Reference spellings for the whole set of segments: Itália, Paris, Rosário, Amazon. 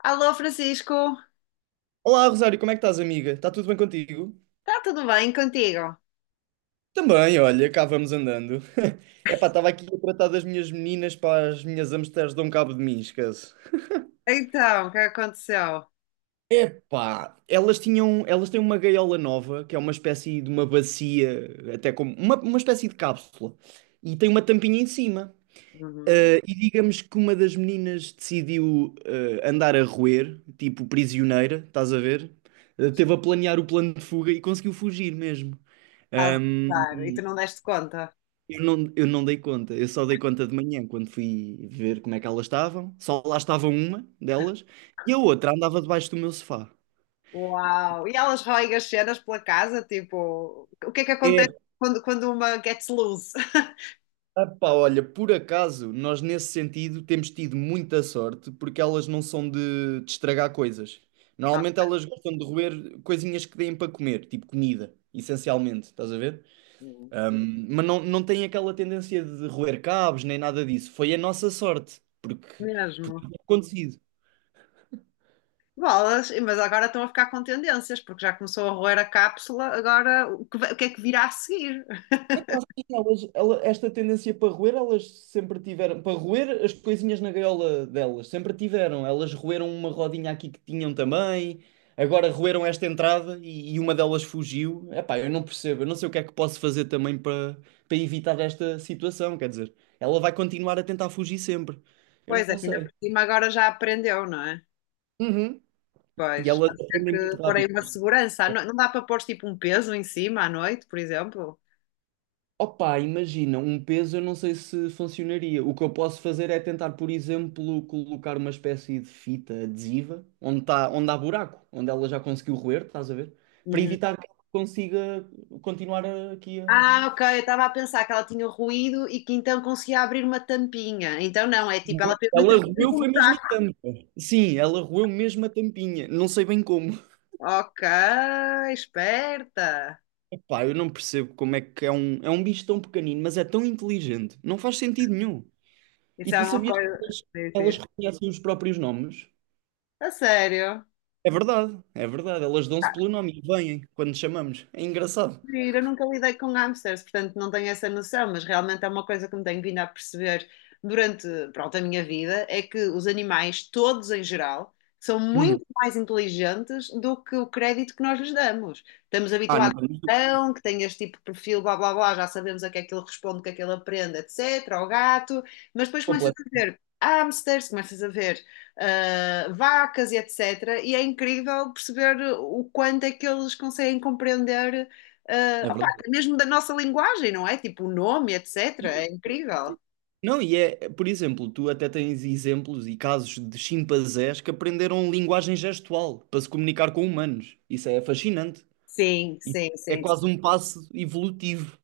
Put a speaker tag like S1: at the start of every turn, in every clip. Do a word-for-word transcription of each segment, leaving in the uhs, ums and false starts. S1: Alô, Francisco,
S2: Olá, Rosário, como é que estás, amiga? Está tudo bem contigo?
S1: está tudo bem contigo?
S2: Também, olha, cá vamos andando. Epá, estava aqui a tratar das minhas meninas para as minhas hamsters dão cabo de mim, esquece.
S1: Então, o que aconteceu?
S2: Epá, elas tinham, elas têm uma gaiola nova, que é uma espécie de uma bacia, até como uma, uma espécie de cápsula, e tem uma tampinha em cima.
S1: Uhum.
S2: Ah, e digamos que uma das meninas decidiu ah, andar a roer, tipo prisioneira, estás a ver? Ah, teve a planear o plano de fuga e conseguiu fugir mesmo.
S1: Estás a usar e tu não deste conta?
S2: Eu não, eu não dei conta, eu só dei conta de manhã quando fui ver como é que elas estavam. Só lá estava uma delas e a outra andava debaixo do meu sofá.
S1: Uau! E elas roem as cenas pela casa, tipo, o que é que
S2: É,
S1: acontece quando, quando uma gets loose?
S2: pá, olha, por acaso nós nesse sentido temos tido muita sorte porque elas não são de, de estragar coisas. Normalmente
S1: Ok.
S2: elas gostam de roer coisinhas que deem para comer, tipo comida, essencialmente, estás a ver? Ahm, mas não, não têm aquela tendência de roer cabos nem nada disso. Foi a nossa sorte, porque, porque
S1: Mesmo.
S2: tinha acontecido.
S1: Bolas, e- mas agora estão a ficar com tendências, porque já começou a roer a cápsula, agora o que, vai- o que é que virá a seguir?
S2: Epá, sim, elas- ela- esta tendência para roer, elas sempre tiveram. Para roer as coisinhas na gaiola delas, sempre tiveram. Elas roeram uma rodinha aqui que tinham também, agora roeram esta entrada e, e uma delas fugiu. Epá, eu não percebo, eu não sei o que é que posso fazer também para, para evitar esta situação. Quer dizer, ela vai continuar a tentar fugir sempre. Eu
S1: Pois é,
S2: não
S1: que ainda
S2: sei.
S1: por cima agora já aprendeu, não é?
S2: Uhum. E
S1: Pois,
S2: elas
S1: pode ser
S2: aprendem muito
S1: que pôr aí
S2: rápido.
S1: uma segurança. Ah, não, não dá para pôr tipo um peso em cima à noite, por exemplo?
S2: Opa, imagina, um peso eu não sei se funcionaria. O que eu posso fazer é tentar, por exemplo, colocar uma espécie de fita adesiva onde, tá, onde há buraco, onde ela já conseguiu roer, estás a ver? Para
S1: Uhum.
S2: evitar que ela consiga continuar aqui a.
S1: Ah, ok, eu estava a pensar que ela tinha ruído e que então conseguia abrir uma tampinha. Então não, é tipo, ela
S2: Não,
S1: fez
S2: ela
S1: literalmente
S2: roeu
S1: um
S2: foi mesmo a
S1: buraco.
S2: tampa. Sim, ela roeu mesmo a tampinha. Não sei bem como.
S1: Ok, esperta.
S2: Pá, eu não percebo como é que é um, é um bicho tão pequenino, mas é tão inteligente. Não faz sentido nenhum. E
S1: Isso é
S2: tu
S1: uma
S2: sabias que
S1: coisa.
S2: elas,
S1: Sim, sim.
S2: elas reconhecem os próprios nomes?
S1: A sério?
S2: É verdade, é verdade. Elas dão-se pelo nome e vêm quando chamamos. É engraçado.
S1: Eu nunca lidei com hamsters, portanto não tenho essa noção, mas realmente é uma coisa que me tenho vindo a perceber durante, pronto, a minha vida, é que os animais, todos em geral, são
S2: Uhum.
S1: muito mais inteligentes do que o crédito que nós lhes damos. Estamos
S2: Ah, não
S1: habituados
S2: temos
S1: a
S2: dúvida,
S1: um cão, que tem este tipo de perfil, blá blá blá, já sabemos a que é que ele responde, o que é que ele aprende, etcétera, ao gato, mas depois começas a
S2: completo.
S1: ver hamsters, começas a ver ah, vacas e etcétera, e é incrível perceber o quanto é que eles conseguem compreender eh,
S2: É
S1: opá,
S2: verdade.
S1: mesmo da nossa linguagem, não é? Tipo o nome, etcétera.
S2: Sim,
S1: É incrível.
S2: sim. Não, e é, por exemplo, tu até tens exemplos e casos de chimpanzés que aprenderam linguagem gestual para se comunicar com humanos. Isso é fascinante.
S1: Sim,
S2: E
S1: sim,
S2: É
S1: sim,
S2: quase
S1: sim.
S2: um passo evolutivo.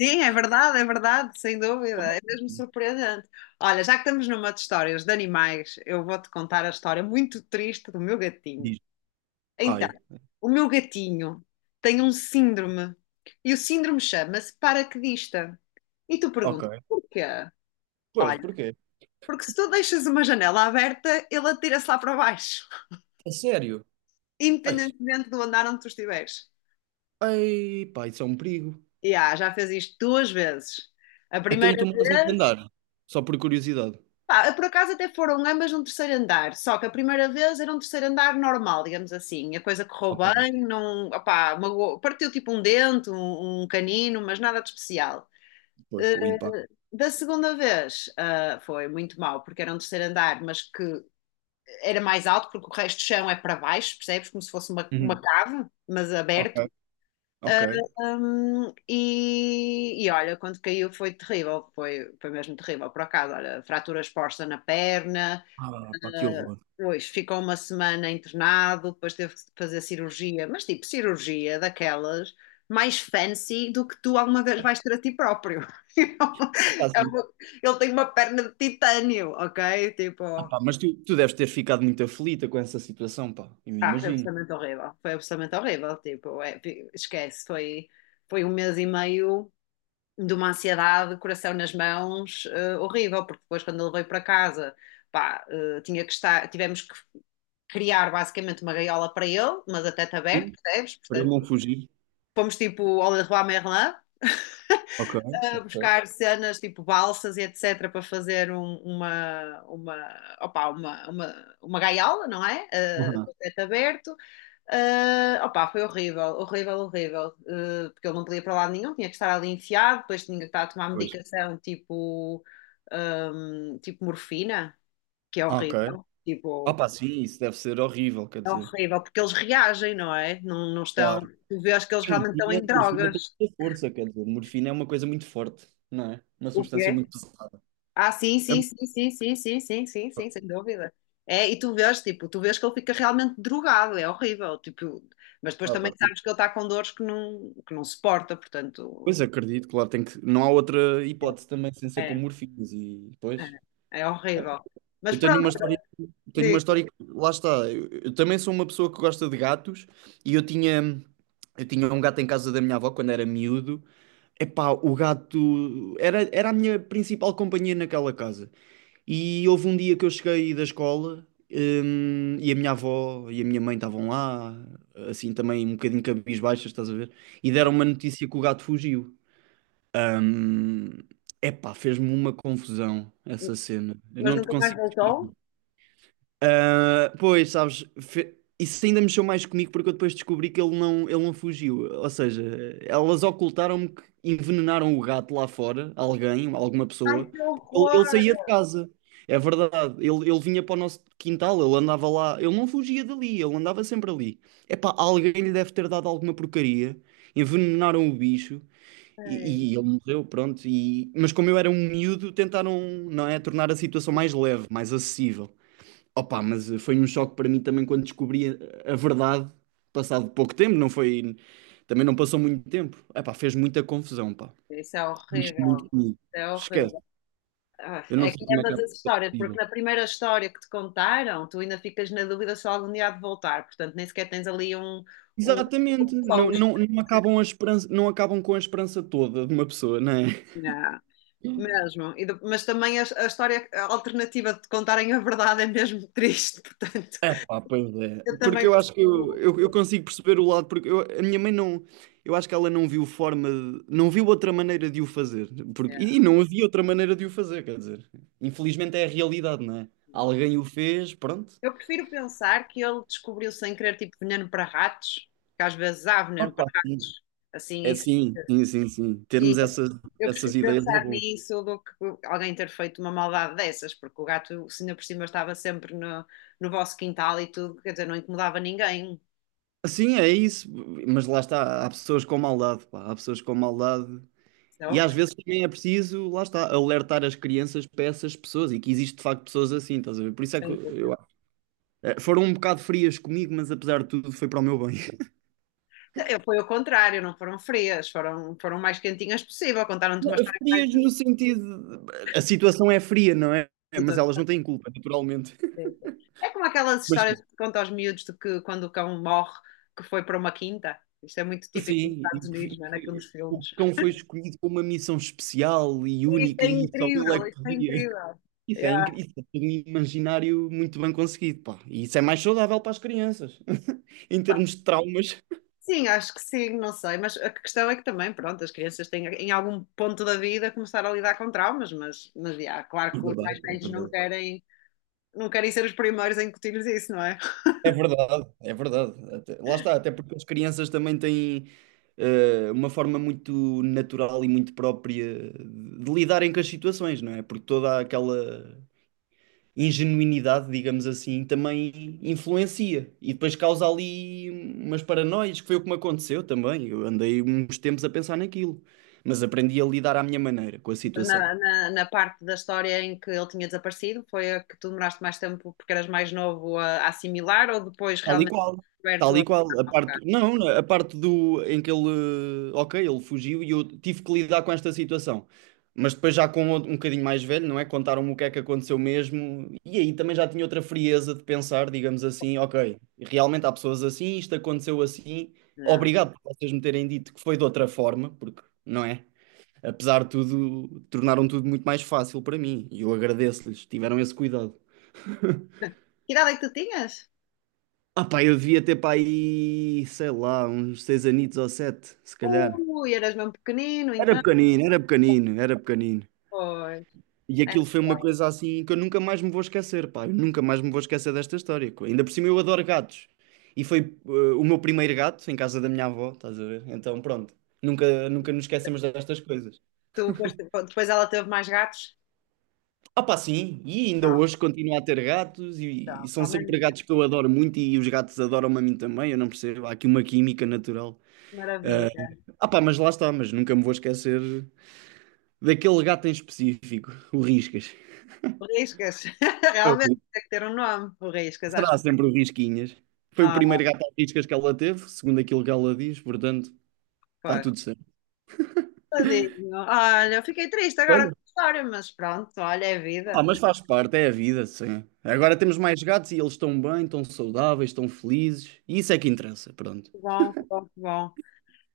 S1: Sim, é verdade, é verdade, sem dúvida. É mesmo surpreendente. Olha, já que estamos numa de histórias de animais, eu vou-te contar a história muito triste do meu gatinho.
S2: Diz.
S1: Então,
S2: Ai,
S1: o meu gatinho tem um síndrome e o síndrome chama-se paraquedista. E tu perguntas,
S2: ok.
S1: porquê?
S2: Pois,
S1: Olha,
S2: porquê?
S1: porque se tu deixas uma janela aberta, ele atira-se lá para baixo,
S2: A sério? Ai,
S1: independentemente do andar onde tu estiveres.
S2: ai, pá, isso é um perigo.
S1: Yeah, já fez isto duas vezes. A
S2: Então,
S1: primeira
S2: e tu moras em que
S1: vez,
S2: andar? Só por curiosidade.
S1: pá, por acaso até foram ambas num terceiro andar, só que a primeira vez era um terceiro andar normal, digamos assim. A coisa correu
S2: Ok,
S1: bem, não, opá, magoou- partiu tipo um dente, um, um canino, mas nada de especial.
S2: pois, com o impacto.
S1: Da segunda vez, ah, foi muito mal, porque era um terceiro andar, mas que era mais alto, porque o resto do chão é para baixo, percebes? Como se fosse uma, uma cave, mas
S2: Ok,
S1: aberto.
S2: ok.
S1: Hum, e, e olha, quando caiu foi terrível, foi, foi mesmo terrível, por acaso, olha, fratura exposta na perna,
S2: Ah, pá, que
S1: eh,
S2: horror.
S1: pois ficou uma semana internado, depois teve que fazer cirurgia, mas tipo cirurgia daquelas mais fancy do que tu alguma vez vais ter a ti próprio.
S2: Está
S1: É
S2: assim.
S1: uma- Ele tem uma perna de titânio, ok? Tipo,
S2: Ah, pá, mas tu, tu deves ter ficado muito aflita com essa situação, pá. Eu me
S1: ah, foi
S2: imagino.
S1: absolutamente horrível, foi absolutamente horrível, tipo, é, esquece, foi, foi um mês e meio de uma ansiedade, coração nas mãos, eh, horrível, porque depois quando ele veio para casa, pá, eh, tinha que estar, tivemos que criar basicamente uma gaiola para ele, mas a teto
S2: E
S1: aberto, percebes?
S2: para ele
S1: Portanto,
S2: não fugir.
S1: fomos tipo ao Leroy Merlin
S2: Ok,
S1: a
S2: ok.
S1: buscar cenas tipo balsas e etc para fazer um- uma, uma, opa uma, uma, uma gaiola, não é? Eh,
S2: Aham.
S1: com teto aberto. Uh, opa, foi horrível, horrível, horrível, uh, porque ele não podia ir para lado nenhum, tinha que estar ali enfiado, depois tinha que estar a tomar
S2: Pois,
S1: medicação tipo, um, tipo morfina, que é
S2: ah, ok.
S1: horrível,
S2: Ah,
S1: tipo,
S2: pá, sim, isso deve ser horrível, quer
S1: é
S2: dizer.
S1: horrível, porque eles reagem, não é? Não, não estão,
S2: Claro.
S1: tu vês que eles
S2: E
S1: realmente estão
S2: morfina,
S1: em
S2: morfina tem
S1: drogas,
S2: muita força, quer dizer, morfina é uma coisa muito forte, não é? Uma
S1: o
S2: substância
S1: quê?
S2: muito pesada.
S1: Ah, sim,
S2: É
S1: sim,
S2: muito-
S1: sim, sim, sim, sim, sim, sim, sim, sem dúvida. É, e tu vês, tipo, tu vês que ele fica realmente drogado, é horrível, tipo, mas depois
S2: ah, pá,
S1: também
S2: que-
S1: sabes que ele está com dores que não, que não suporta,
S2: pois
S1: portanto,
S2: acredito, claro, tem que... não há outra
S1: é
S2: hipótese também sem ser com
S1: É,
S2: morfinas e depois.
S1: é, é horrível. Mas
S2: Eu tenho
S1: pronto,
S2: uma história Tenho uma
S1: digo.
S2: história que, lá está, eu, eu também sou uma pessoa que gosta de gatos e eu tinha, eu tinha um gato em casa da minha avó quando era miúdo. Epá, o gato era, era a minha principal companhia naquela casa. E houve um dia que eu cheguei da escola, hum, e a minha avó e a minha mãe estavam lá, assim também um bocadinho cabisbaixas, estás a ver? E deram uma notícia que o gato fugiu. Hum, epá, fez-me uma confusão essa cena. Eu
S1: Mas
S2: não te
S1: nunca mais
S2: consigo descrever.
S1: voltou?
S2: Ah, pois, sabes, fe- isso ainda mexeu mais comigo porque eu depois descobri que ele não, ele não fugiu. Ou seja, elas ocultaram-me que envenenaram o gato lá fora, alguém, alguma
S1: Ai,
S2: pessoa.
S1: que
S2: Ele,
S1: horror!
S2: ele saía de casa, é verdade. Ele, ele vinha para o nosso quintal, ele andava lá, ele não fugia dali, ele andava sempre ali. Epá, alguém lhe deve ter dado alguma porcaria, envenenaram o bicho
S1: Ai,
S2: e, e ele morreu, pronto. E, mas como eu era um miúdo, tentaram, não é, tornar a situação mais leve, mais acessível. Opa, mas foi um choque para mim também quando descobri a a verdade, passado pouco tempo, não foi, também não passou muito tempo. Epá, fez muita confusão, pá.
S1: isso é
S2: Mas muito
S1: horrível.
S2: comigo.
S1: É
S2: Esquece.
S1: horrível. Ah,
S2: Eu não
S1: é que
S2: sei
S1: é
S2: como é que é
S1: ambas as histórias, porque
S2: possível.
S1: na primeira história que te contaram, tu ainda ficas na dúvida se algum dia há de voltar, portanto nem sequer tens ali um, um
S2: Exatamente, não,
S1: close,
S2: não, não acabam a esperança, não acabam com a esperança toda de uma pessoa, não é?
S1: né? mesmo. E de- mas também a, a história alternativa de te contarem a verdade é mesmo triste, portanto
S2: É pá, pois é.
S1: eu
S2: Porque
S1: também
S2: eu acho que eu,
S1: percebo.
S2: eu, eu consigo perceber o lado, porque eu- a minha mãe não. Eu acho que ela não viu forma. De- não viu outra maneira de o fazer. Porque,
S1: É,
S2: e não havia outra maneira de o fazer, quer dizer. Infelizmente é a realidade, não é? Alguém o fez, pronto.
S1: eu prefiro pensar que ele descobriu sem querer tipo veneno para ratos, que às vezes há veneno para
S2: Opa, sim.
S1: ratos, assim,
S2: É
S1: isso.
S2: sim, sim, sim, sim. Termos
S1: E
S2: essas,
S1: eu
S2: essas
S1: prefiro
S2: ideias é
S1: pensar
S2: bom.
S1: nisso do que alguém ter feito uma maldade dessas, porque o gato, se ainda por cima estava sempre no, no vosso quintal e tudo, quer dizer, não incomodava ninguém.
S2: Sim, é isso. Mas lá está, há pessoas com maldade, pá. Há pessoas com maldade.
S1: Isso é
S2: E às
S1: horrível,
S2: vezes também é preciso, lá está, alertar as crianças para essas pessoas e que existe de facto pessoas assim, estás a ver? Por isso é que
S1: sem
S2: eu,
S1: dúvida.
S2: eh, foram um bocado frias comigo, mas apesar de tudo foi para o meu bem.
S1: Eu, foi o contrário, não foram frias, foram, foram o mais quentinhas possível, contaram-te uma história mais
S2: Frias no sentido. De- A situação é fria, não é? É, mas elas
S1: bonita.
S2: não têm culpa, naturalmente.
S1: Sim, sim. É como aquelas
S2: Mas
S1: histórias que contam aos miúdos de que quando o cão morre, que foi para uma quinta. Isto é muito típico nos
S2: sim, e
S1: Estados Unidos,
S2: que-
S1: não é? Naqueles
S2: e o
S1: filmes.
S2: cão foi escolhido com uma missão especial e
S1: Isso
S2: única
S1: é
S2: e só ele é
S1: incrível,
S2: que
S1: isso é
S2: podia.
S1: incrível.
S2: Isso é
S1: Yeah.
S2: incrível, isso é tudo um imaginário muito bem conseguido, pá. E isso é mais saudável para as crianças, em termos de traumas.
S1: Sim, acho que sim, não sei, mas a questão é que também, pronto, as crianças têm em algum ponto da vida começar a lidar com traumas, mas, mas yeah, claro
S2: É
S1: que os mais
S2: verdade, é
S1: velhos não
S2: verdade.
S1: querem, não querem ser os primeiros a incutir-lhes isso, não é?
S2: É verdade, é verdade. Até- lá está, até porque as crianças também têm eh, uma forma muito natural e muito própria de lidarem com as situações, não é? Porque toda aquela ingenuinidade, digamos assim, também influencia e depois causa ali umas paranoias, que foi o que me aconteceu também. Eu andei uns tempos a pensar naquilo, mas aprendi a lidar à minha maneira com a situação.
S1: na, na, na parte da história em que ele tinha desaparecido? Foi a que tu demoraste mais tempo porque eras mais novo a, a, assimilar ou depois
S2: Tal e
S1: realmente
S2: qual.
S1: descoberto
S2: Tal
S1: a. Ah,
S2: e qual. A
S1: ok.
S2: parte, não, não, a parte do em que ele, ok, ele fugiu e eu tive que lidar com esta situação. Mas depois já com outro- um bocadinho mais velho, não é? Contaram-me o que é que aconteceu mesmo. E aí também já tinha outra frieza de pensar, digamos assim, ok, realmente há pessoas assim, isto aconteceu assim.
S1: Não.
S2: Obrigado por vocês me terem dito que foi de outra forma, porque, não é? Apesar de tudo, tornaram tudo muito mais fácil para mim. E eu agradeço-lhes, tiveram esse cuidado.
S1: Que idade é que tu tinhas?
S2: Ah pá, eu devia ter para aí, sei lá, uns seis anitos ou sete, se calhar.
S1: Ui, eras mesmo pequenino,
S2: Era
S1: então.
S2: pequenino, era pequenino, era pequenino.
S1: Pois.
S2: E
S1: É,
S2: aquilo foi uma coisa assim que eu nunca mais me vou esquecer, pá. Eu nunca mais me vou esquecer desta história. co- Ainda por cima eu adoro gatos. E foi eh, o meu primeiro gato em casa da minha avó, estás a ver? Então pronto, nunca, nunca nos esquecemos destas coisas.
S1: tu, depois, depois ela teve mais gatos?
S2: Ah pá, sim, e ainda
S1: Não,
S2: hoje continuo a ter gatos e,
S1: não,
S2: e são
S1: ao menos
S2: sempre
S1: isso.
S2: gatos que eu adoro muito e os gatos adoram-me a mim também, eu não percebo. Há aqui uma química natural.
S1: Que
S2: Ah,
S1: maravilha.
S2: ah pá, mas lá está, mas nunca me vou esquecer daquele gato em específico, o Riscas.
S1: Riscas.
S2: É o
S1: Realmente
S2: Ri-
S1: tem que ter um nome. O Riscas, acho.
S2: será sempre o Risquinhas. Foi o
S1: Ah,
S2: primeiro gato a Riscas que ela teve, segundo aquilo que ela diz, portanto, está
S1: pois.
S2: tudo certo.
S1: Tadinho. Olha, eu fiquei triste agora com
S2: Olha,
S1: a história, mas pronto, olha, é
S2: ah,
S1: vida.
S2: mas faz parte, é a vida, sim. Agora temos mais gatos e eles estão bem, estão saudáveis, estão felizes, e isso é que interessa, pronto.
S1: Bom, bom, bom.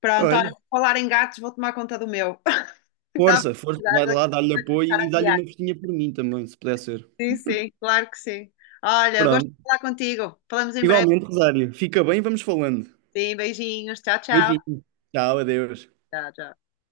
S1: Pronto, olha,
S2: Olha,
S1: por falar em gatos, vou tomar conta do meu. Estava a
S2: força, força,
S1: precisar
S2: vai
S1: de
S2: lá, dá-lhe
S1: de começar
S2: apoio e
S1: a
S2: dá-lhe
S1: guiar.
S2: uma festinha por mim também, se puder ser.
S1: Sim, sim, claro que sim. Olha, gosto de
S2: Pronto.
S1: falar contigo. Falamos em breve.
S2: Igualmente, Rosário, fica bem, vamos falando.
S1: Sim, beijinhos. Tchau, tchau.
S2: Beijinho. Tchau, adeus.
S1: Tchau, tchau.